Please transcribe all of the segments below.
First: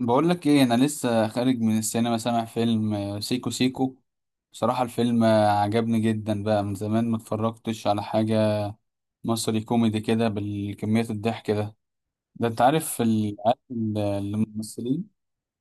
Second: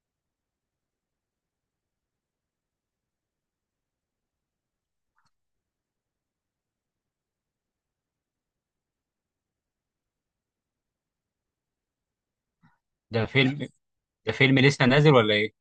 بقول لك ايه؟ انا لسه خارج من السينما، سامع فيلم سيكو سيكو. بصراحة الفيلم عجبني جدا، بقى من زمان ما اتفرجتش على حاجة مصري كوميدي كده بالكمية الضحك ده. ده انت عارف ده ال- عارف فيلم ال- ده فيلم لسه نازل الممثلين. ولا ايه؟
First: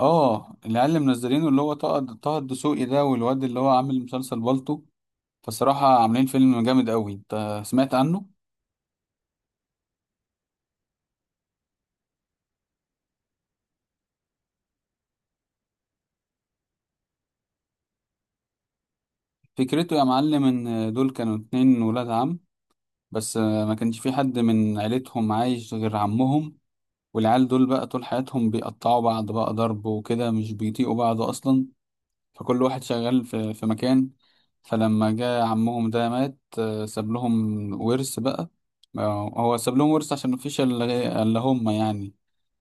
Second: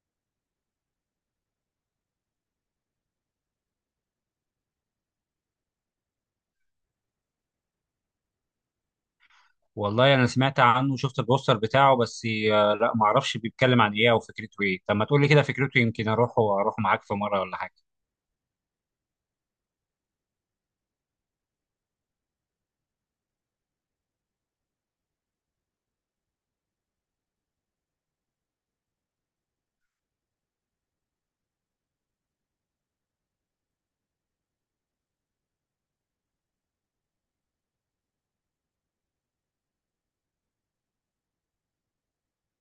اه، العيال اللي منزلينه اللي هو طه الدسوقي ده، والواد اللي هو عامل مسلسل بالطو. فصراحة عاملين فيلم جامد قوي، انت سمعت عنه؟ والله انا سمعت عنه وشفت البوستر بتاعه بس. لا ما اعرفش بيتكلم عن ايه او فكرته ايه. طب ما تقول لي كده فكرته يمكن اروح واروح معاك في مره ولا حاجه. فكرته يا معلم ان دول كانوا اتنين ولاد عم، بس ما كانش في حد من عيلتهم عايش غير عمهم. والعيال دول بقى طول حياتهم بيقطعوا بعض، بقى ضرب وكده، مش بيطيقوا بعض أصلا. فكل واحد شغال في مكان. فلما جه عمهم ده مات، ساب لهم ورث بقى. هو ساب لهم ورث عشان مفيش إلا هم يعني،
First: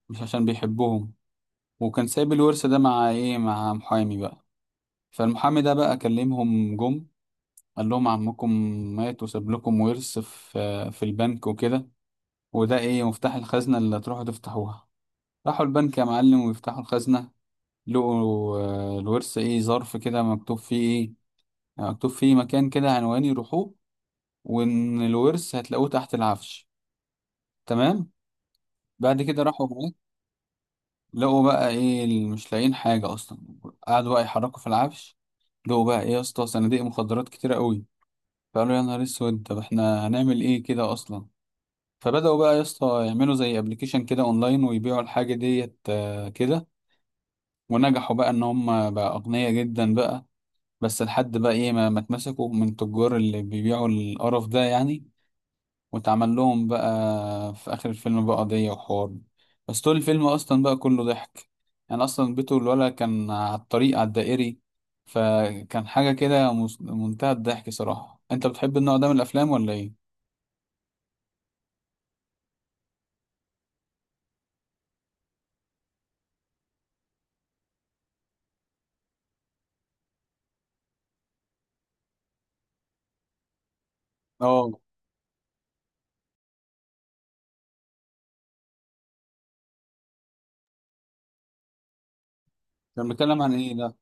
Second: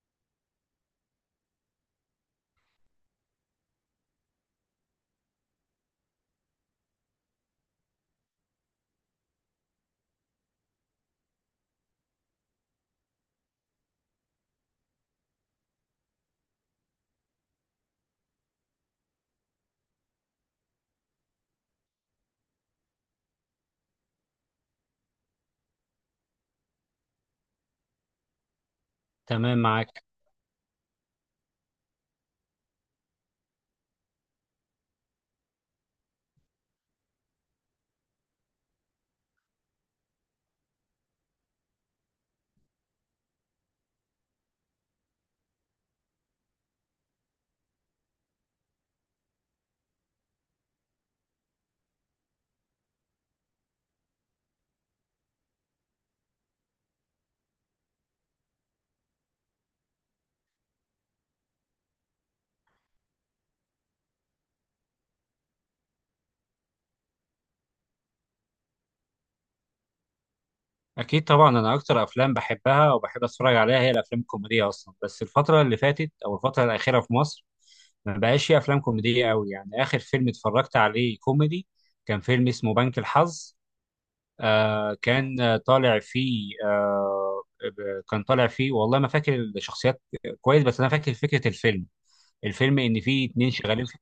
مش عشان بيحبوهم. وكان سايب الورث ده مع إيه؟ مع محامي بقى. فالمحامي ده بقى كلمهم، جم قال لهم: عمكم مات، وساب لكم ورث في البنك وكده، وده إيه؟ مفتاح الخزنة اللي هتروحوا تفتحوها. راحوا البنك يا معلم ويفتحوا الخزنة، لقوا الورث ايه؟ ظرف كده مكتوب فيه ايه؟ مكتوب فيه مكان كده، عنوان يروحوه، وان الورث هتلاقوه تحت العفش. تمام. بعد كده تمام راحوا هناك، معاك. لقوا بقى ايه؟ اللي مش لاقيين حاجة اصلا. قعدوا بقى يحركوا في العفش، لقوا بقى ايه يا اسطى؟ صناديق مخدرات كتيرة قوي. فقالوا يا نهار اسود، طب احنا هنعمل ايه كده اصلا؟ فبدأوا بقى يا اسطى يعملوا زي ابلكيشن كده اونلاين، ويبيعوا الحاجة ديت كده. ونجحوا بقى ان هم بقى اغنياء جدا بقى. بس لحد بقى ايه؟ ما اتمسكوا من التجار اللي بيبيعوا القرف ده يعني، واتعمل لهم بقى في اخر الفيلم بقى قضية وحوار. بس طول الفيلم اصلا بقى كله ضحك. يعني اصلا بيته الولد كان على الطريق على الدائري، فكان حاجة كده منتهى الضحك صراحة. انت بتحب النوع ده من الافلام ولا ايه؟ اكيد طبعا، انا اكتر افلام بحبها وبحب اتفرج عليها هي الافلام الكوميديه اصلا، بس الفتره اللي فاتت او الفتره الاخيره في مصر ما بقاش في افلام كوميديه قوي. يعني اخر فيلم اتفرجت عليه كوميدي كان فيلم اسمه بنك الحظ. اه. آه كان طالع فيه آه، كان طالع فيه والله ما فاكر الشخصيات كويس، بس انا فاكر فكره الفيلم. الفيلم ان كان فيه بيتكلم اتنين عن ايه شغالين ده؟ في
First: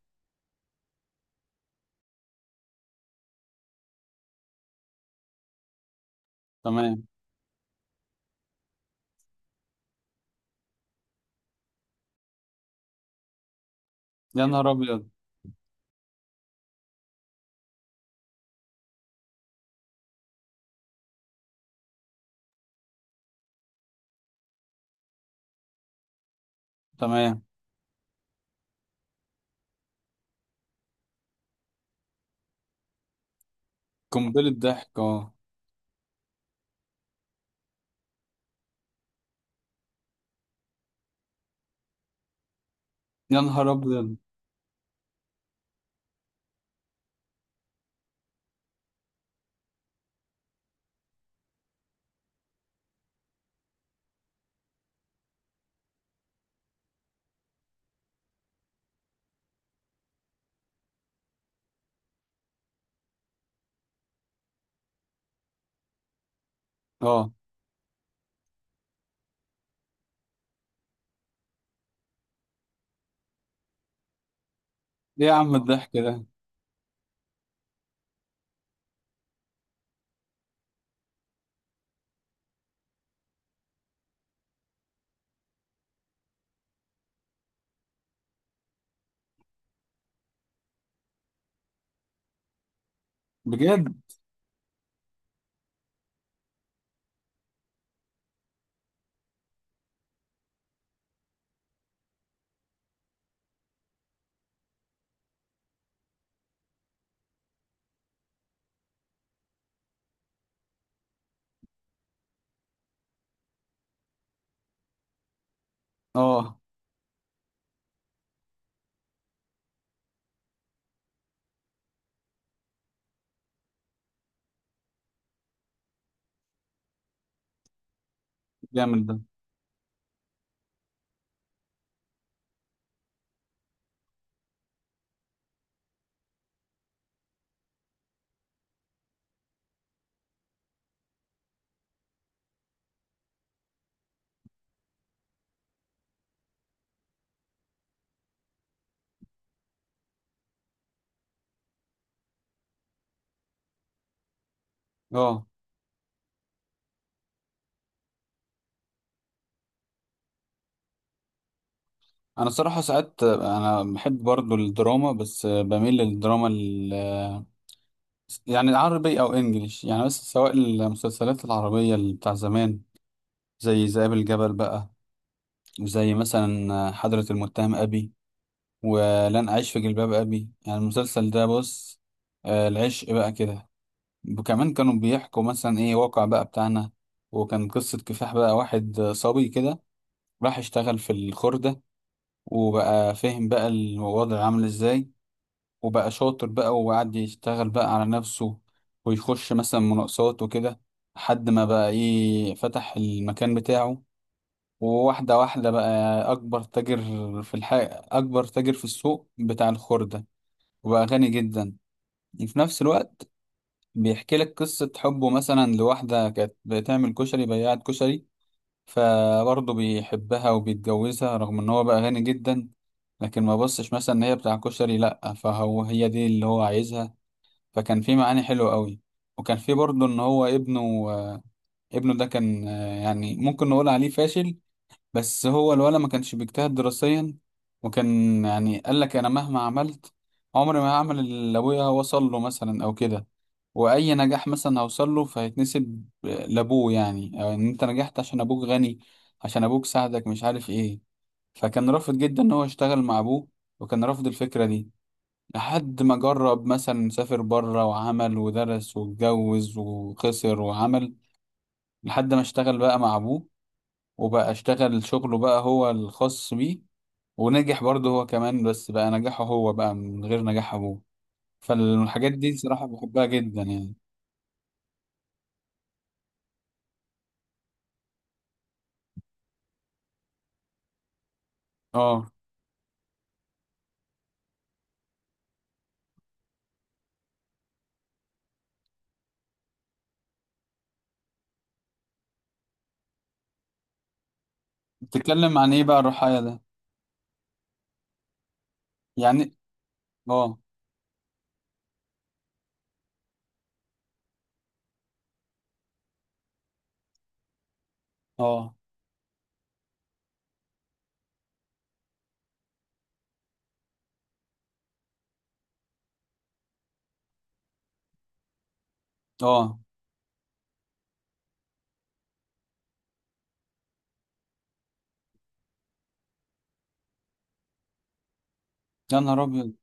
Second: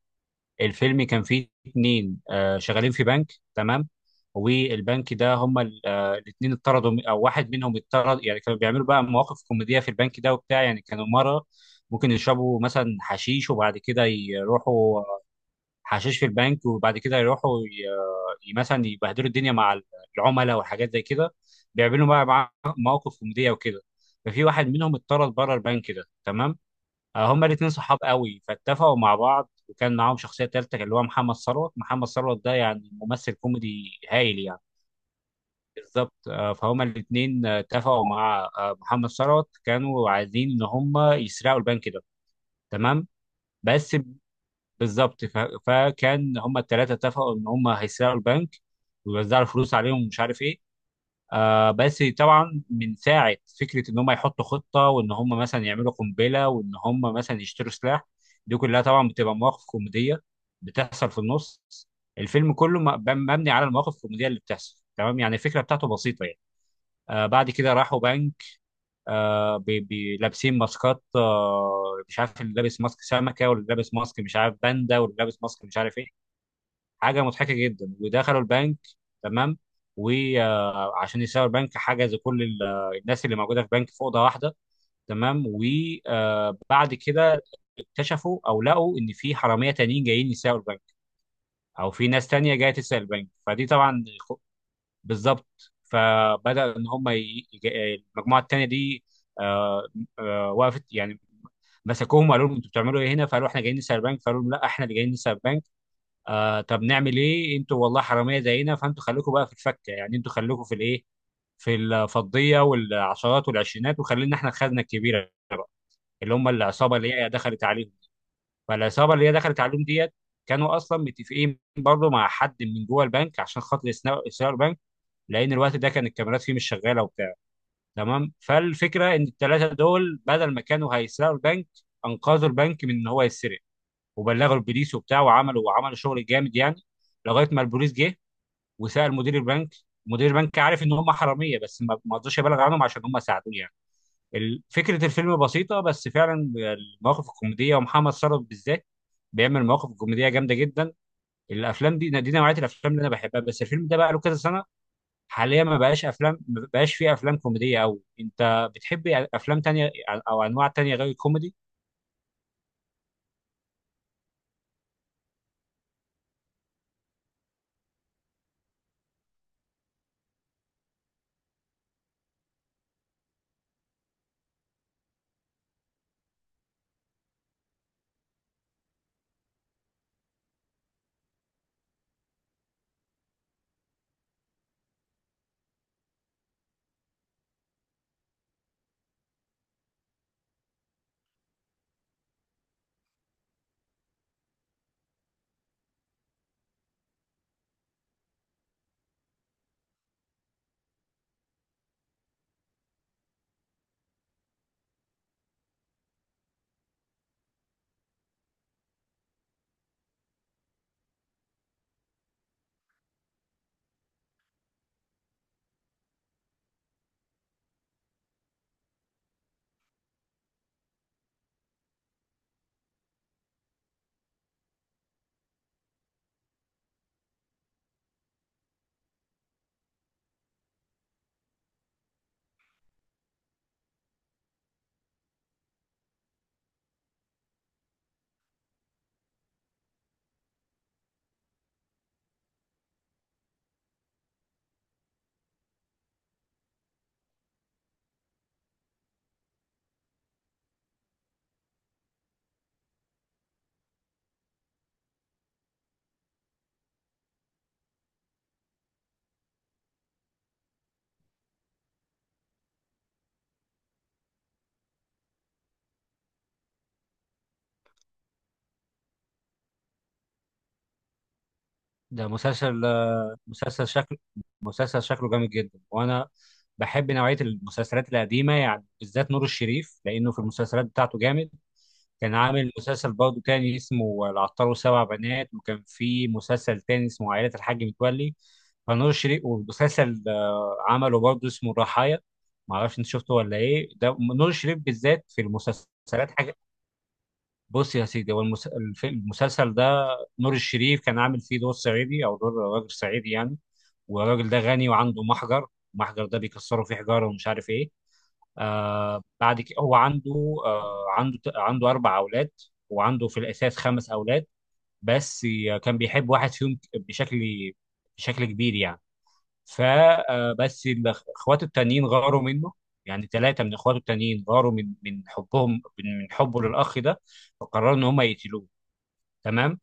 الفيلم، كان فيه اتنين آه شغالين في بنك. تمام. والبنك ده هما الاتنين اتطردوا تمام. او واحد منهم اتطرد. يعني كانوا بيعملوا بقى مواقف كوميديه في البنك ده وبتاع، يعني كانوا مره ممكن يشربوا مثلا حشيش وبعد كده يا نهار يروحوا، ابيض. حشيش في البنك وبعد كده يروحوا مثلا يبهدلوا الدنيا مع العملاء وحاجات زي كده. بيعملوا بقى مواقف كوميديه وكده. ففي واحد منهم اتطرد بره البنك ده. تمام. تمام. هما الاثنين صحاب قوي، فاتفقوا مع بعض، وكان معاهم شخصيه ثالثه اللي هو محمد ثروت. محمد ثروت ده يعني ممثل كوميدي هايل قنبلة يعني. ضحك، اه. بالظبط. فهما الاثنين اتفقوا مع محمد ثروت، كانوا عايزين ان هما يسرقوا البنك ده. تمام. يا نهار بس ابيض. بالظبط فكان هم الثلاثه اتفقوا ان هم هيسرقوا البنك ويوزعوا الفلوس عليهم ومش عارف ايه. آه بس طبعا من ساعه فكره ان هم يحطوا خطه وان هم مثلا يعملوا قنبله وان هم مثلا يشتروا سلاح، دي كلها طبعا بتبقى مواقف كوميديه بتحصل في النص. الفيلم كله مبني على المواقف الكوميديه اللي بتحصل. تمام، يعني الفكره بتاعته بسيطه يعني. آه اه. بعد كده راحوا بنك، آه لابسين ماسكات آه، مش عارف اللي لابس ماسك سمكه واللي لابس ماسك مش عارف باندا واللي ايه يا لابس عم ماسك مش الضحك عارف ده؟ ايه. حاجه مضحكه جدا. ودخلوا البنك، تمام، وعشان يسرقوا البنك حجزوا كل الناس اللي موجوده في البنك في اوضه واحده. تمام، وبعد كده اكتشفوا او لقوا ان في حراميه تانيين جايين يسرقوا البنك، او في ناس تانيه جايه تسرق البنك. فدي بجد. طبعا بالظبط. فبدا ان هم المجموعه التانيه دي آه، وقفت يعني، مسكوهم وقالوا لهم انتوا بتعملوا ايه هنا؟ فقالوا احنا جايين نسرق البنك، فقالوا لهم لا احنا اللي جايين نسرق البنك. آه طب نعمل ايه؟ انتوا والله حراميه زينا، فانتوا خليكم بقى في الفكه يعني، انتوا خليكم في الايه، في الفضيه والعشرات والعشرينات، وخلينا احنا الخزنه الكبيره بقى، اللي هم اه. العصابه اللي هي دخلت عليهم. فالعصابه اللي هي دخلت عليهم ديت كانوا اصلا متفقين برضه مع حد من جوه البنك عشان خاطر يسرقوا البنك، لان الوقت ده كان الكاميرات فيه مش شغاله وبتاع. تمام. جامد فالفكره ده. ان الثلاثه دول بدل ما كانوا هيسرقوا البنك، انقذوا البنك من ان هو يتسرق، وبلغوا البوليس وبتاع، وعملوا شغل جامد يعني. لغايه ما البوليس جه وسأل مدير البنك، مدير البنك عارف ان هم حراميه بس ما رضاش يبلغ عنهم عشان هم ساعدوه يعني. فكره الفيلم بسيطه، بس فعلا المواقف الكوميديه ومحمد ثروت بالذات بيعمل مواقف كوميديه جامده جدا. الافلام دي نوعيه الافلام اللي انا بحبها، بس الفيلم ده بقى له كذا سنه. اه. حاليا ما بقاش افلام، ما بقاش فيه افلام كوميديه قوي. انت بتحب افلام تانية او انواع تانية غير الكوميدي؟ انا الصراحه ساعات انا بحب برضو الدراما، بس بميل للدراما ال، يعني العربي او انجليش يعني. بس سواء المسلسلات العربيه اللي بتاع زمان، زي ذئاب الجبل بقى، وزي مثلا حضرة المتهم ابي، ولن اعيش في جلباب ابي، يعني المسلسل ده بص العشق بقى كده. وكمان كانوا بيحكوا مثلا ايه؟ واقع بقى بتاعنا. وكان قصة كفاح بقى، واحد صبي كده راح اشتغل في الخردة، وبقى فهم بقى الوضع عامل ازاي، وبقى شاطر بقى وقعد يشتغل بقى على نفسه، ويخش مثلا مناقصات وكده، لحد ما بقى ايه؟ فتح المكان بتاعه. وواحدة واحدة بقى أكبر تاجر في الح... أكبر تاجر في السوق بتاع الخردة. وبقى غني جدا. وفي نفس الوقت بيحكي لك قصة حبه مثلا لواحدة كانت بتعمل كشري، بياعة كشري، فبرضه بيحبها وبيتجوزها رغم إن هو بقى غني جدا. لكن ما بصش مثلا إن هي بتاع كشري، لأ، فهو هي دي اللي هو عايزها. فكان في معاني حلوة قوي. وكان في برضه ان هو ابنه، آه، ابنه ده كان يعني ممكن نقول عليه فاشل. بس هو الولد ما كانش بيجتهد دراسيا، وكان يعني قال لك انا مهما عملت عمري ما هعمل اللي ابويا وصل له مثلا او كده. واي نجاح مثلا هوصل له فهيتنسب لابوه يعني، او ان انت نجحت عشان ابوك غني، عشان ابوك ساعدك، مش عارف ايه. فكان رافض جدا ان هو يشتغل مع ابوه، وكان رافض الفكرة دي. لحد ما جرب، مثلا سافر بره وعمل ودرس واتجوز وخسر وعمل، لحد ما اشتغل بقى مع ابوه، وبقى اشتغل شغله بقى هو الخاص بيه. ونجح برضه هو كمان، بس بقى نجاحه هو بقى من غير نجاح ابوه. ده فالحاجات دي مسلسل، صراحة بحبها جدا مسلسل يعني. شكل، مسلسل شكله جامد جدا. وانا بحب نوعيه المسلسلات القديمه يعني، بالذات نور الشريف لانه في المسلسلات بتاعته جامد. اه. كان عامل مسلسل برضه تاني اسمه العطار وسبع بنات، وكان في مسلسل تاني اسمه عائله الحاج متولي. فنور الشريف ومسلسل عمله برضه اسمه الرحايا، معرفش انت شفته ولا ايه؟ ده نور الشريف بالذات في بتتكلم عن ايه بقى المسلسلات. الرحايا ده؟ بص يا سيدي، هو يعني. المسلسل ده نور اه. الشريف كان عامل فيه دور صعيدي او دور راجل صعيدي يعني، والراجل ده غني وعنده محجر، المحجر ده بيكسروا فيه حجاره ومش عارف ايه. اه. آه بعد كده هو عنده آه عنده عنده اربع اولاد، وعنده في الاساس خمس اولاد، بس كان بيحب واحد فيهم بشكل، بشكل كبير يعني. اه. فبس الاخوات التانيين غاروا منه، يعني ثلاثه من اخواته التانيين غاروا من حبهم، من حبه للاخ ده، فقرروا ان هم يقتلوه. يا نهار ابيض. تمام.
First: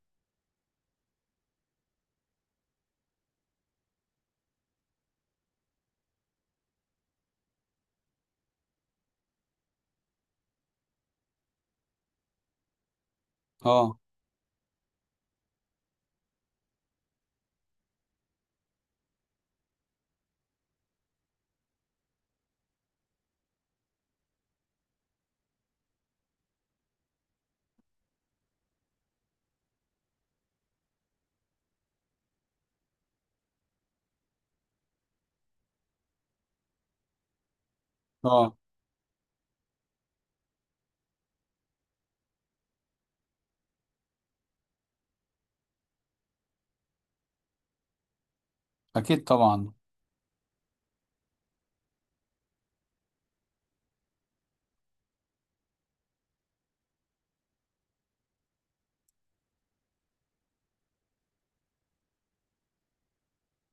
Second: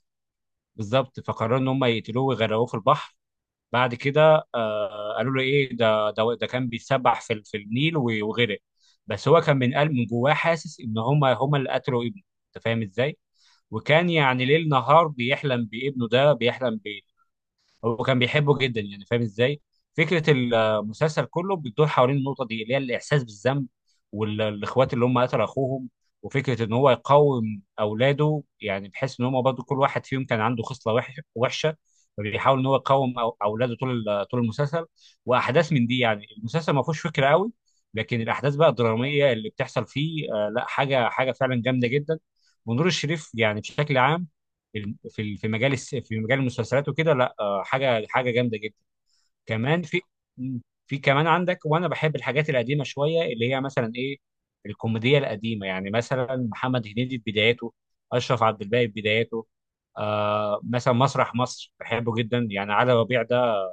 بالظبط فقرروا ان هم يقتلوه ويغرقوه في البحر. بعد كده آه قالوا له ايه ده كان بيتسبح في في النيل وغرق. بس هو كان من قلب من جواه حاسس ان هم اللي قتلوا ابنه، انت فاهم ازاي؟ اه. وكان يعني ليل نهار بيحلم بابنه ده، بيحلم، هو كان بيحبه جدا يعني، فاهم ازاي؟ فكره المسلسل كله بتدور حوالين النقطه دي اللي هي الاحساس بالذنب، والاخوات اللي هم قتلوا اخوهم، وفكره ان هو يقاوم اولاده، يعني بحيث ان هم برضه كل واحد فيهم كان عنده خصله وحشه، فبيحاول ان هو يقاوم اولاده طول طول المسلسل، واحداث من دي يعني. المسلسل ما فيهوش فكره قوي، لكن اه. الاحداث بقى الدراميه اللي بتحصل فيه آه لا، حاجه حاجه فعلا جامده جدا. ونور الشريف يعني بشكل عام في في مجال في مجال المسلسلات وكده لا، حاجه حاجه جامده جدا. اكيد طبعا. كمان في، مم، في كمان عندك، وانا بحب الحاجات القديمه شويه اللي هي مثلا ايه، الكوميديا القديمه يعني مثلا محمد هنيدي في بداياته، اشرف عبد الباقي في بداياته، آه مثلا مسرح مصر بحبه جدا، يعني علي ربيع ده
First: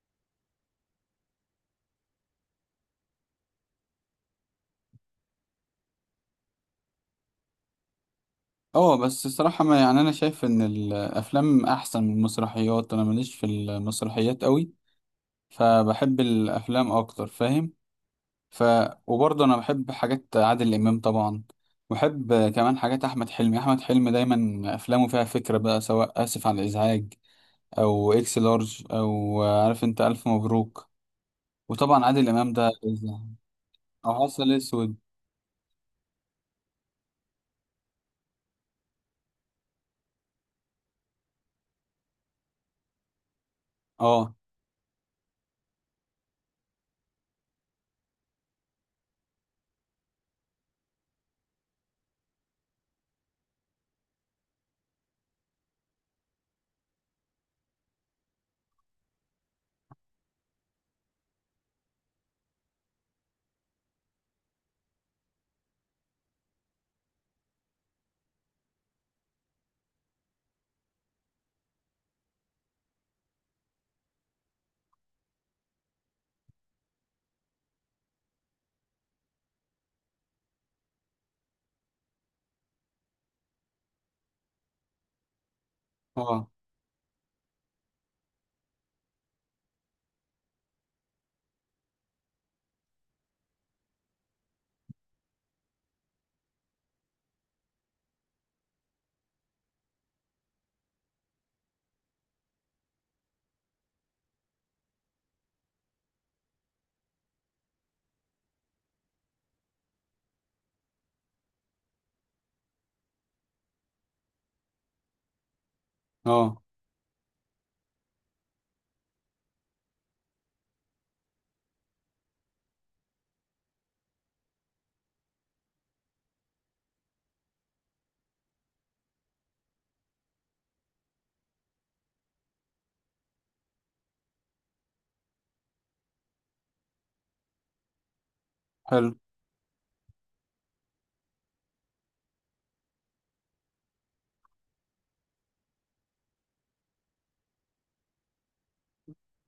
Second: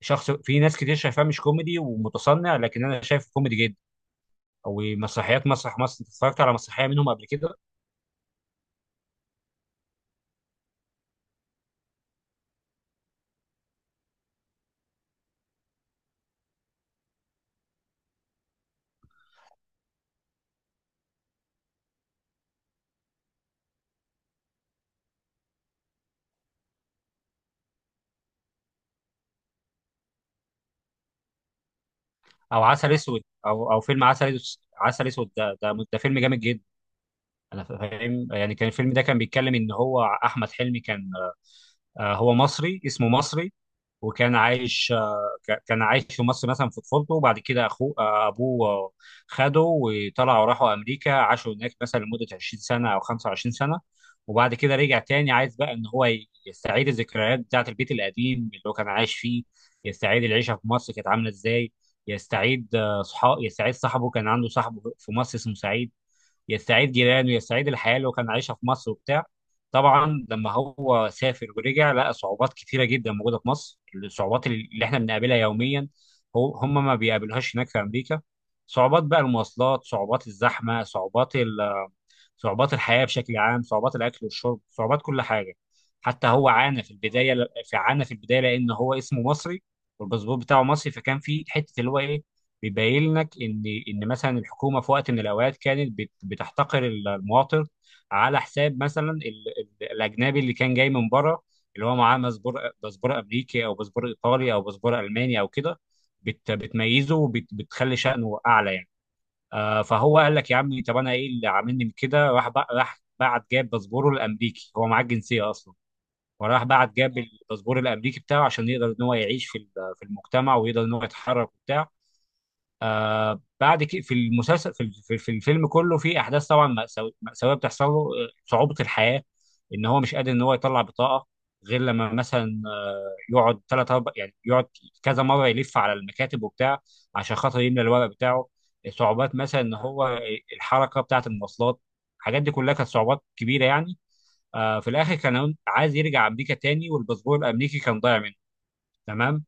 شخص، في ناس كتير شايفاه مش كوميدي ومتصنع لكن انا شايفه كوميدي جدا. او مسرحيات مسرح مصر، انت اتفرجت على مسرحيه منهم قبل كده؟ اه، بس الصراحة ما يعني، أنا شايف إن الأفلام أحسن من المسرحيات، أنا ماليش في المسرحيات قوي. فبحب الأفلام أكتر، فاهم؟ ف وبرضه أنا بحب حاجات عادل إمام طبعا، وبحب كمان حاجات أحمد حلمي. أحمد حلمي دايما أفلامه فيها فكرة بقى، سواء آسف على الإزعاج، أو إكس لارج، أو عارف أنت ألف مبروك. وطبعا عادل إمام او ده عسل اسود، او او فيلم أو عسل عسل اسود، أسود. عسل اسود ده ده فيلم جامد جدا. انا فاهم، يعني كان الفيلم ده كان بيتكلم ان هو احمد حلمي كان هو مصري، اسمه مصري، اه. وكان عايش كان عايش في مصر مثلا في طفولته، وبعد كده اخوه آه، ابوه خده وطلعوا راحوا امريكا، عاشوا هناك مثلا لمده 20 سنه او 25 سنه. وبعد كده رجع تاني عايز بقى ان هو يستعيد الذكريات بتاعه، البيت القديم اللي هو كان عايش فيه، يستعيد العيشه في مصر كانت عامله ازاي، يستعيد آه، صحاب يستعيد صاحبه، كان عنده صاحبه في مصر اسمه سعيد، يستعيد جيرانه، يستعيد الحياه اللي هو كان عايشها في مصر وبتاع. طبعا لما هو سافر ورجع، لقى صعوبات كتيره جدا موجوده في مصر، الصعوبات اللي احنا بنقابلها يوميا هو هم ما بيقابلوهاش هناك في امريكا. صعوبات بقى المواصلات، صعوبات الزحمه، صعوبات صعوبات الحياة بشكل عام، صعوبات الأكل والشرب، صعوبات كل حاجة. حتى اه. هو عانى في البداية، عانى في البداية لأن هو اسمه مصري والباسبور بتاعه مصري. فكان في حتة اللي هو إيه، بيبين لك إن مثلا الحكومة في وقت من الأوقات كانت بتحتقر المواطن على حساب مثلا الأجنبي اللي كان جاي من بره، اللي هو معاه باسبور أمريكي أو باسبور إيطالي أو باسبور ألماني أو كده، بتميزه وبتخلي شأنه أعلى يعني. فهو قال لك يا عم طب انا ايه اللي عاملني من كده؟ راح راح بعت جاب باسبوره الامريكي، هو معاه الجنسيه اصلا، اه. وراح بعت جاب الباسبور الامريكي بتاعه عشان يقدر ان هو يعيش في في المجتمع ويقدر ان هو يتحرك وبتاع. آه بعد كده في المسلسل في الفيلم كله في احداث طبعا مأساويه بتحصل له، صعوبه الحياه ان هو مش قادر ان هو يطلع بطاقه غير لما مثلا يقعد ثلاث اربع يعني، يقعد كذا مره يلف على المكاتب وبتاع عشان خاطر يملى الورق بتاعه. حلو. صعوبات مثلا ان هو الحركه بتاعه، المواصلات، الحاجات دي كلها كانت صعوبات كبيره يعني. آه في الاخر كان عايز يرجع امريكا تاني، والباسبور الامريكي كان ضايع منه. تمام.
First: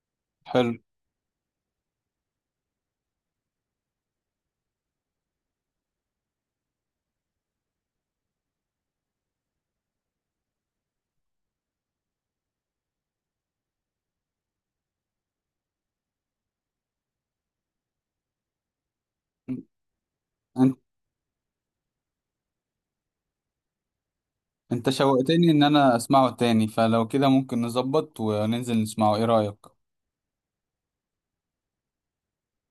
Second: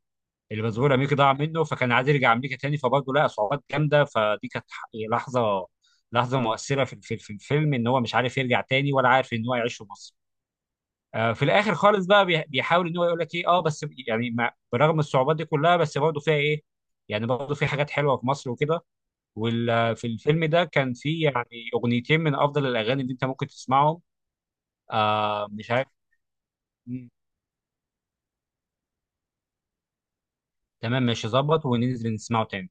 حلو، الباسبور الامريكي ضاع منه، فكان عايز يرجع امريكا تاني، فبرضه لقى صعوبات جامده، فدي كانت لحظه، لحظه مؤثره في الفيلم، ان هو مش عارف يرجع تاني ولا عارف ان هو يعيش في مصر. في الاخر خالص بقى بيحاول ان هو يقول لك ايه، اه بس يعني برغم الصعوبات دي كلها بس برضه فيها ايه، يعني برضه في حاجات حلوه في مصر وكده. وفي الفيلم ده كان في يعني اغنيتين من افضل الاغاني اللي انت ممكن تسمعهم. انت آه شوقتني ان مش عارف. انا اسمعه تاني، فلو مم. كده ممكن نظبط وننزل نسمعه، ايه رأيك؟ تمام ماشي، ظبط وننزل نسمعه تاني.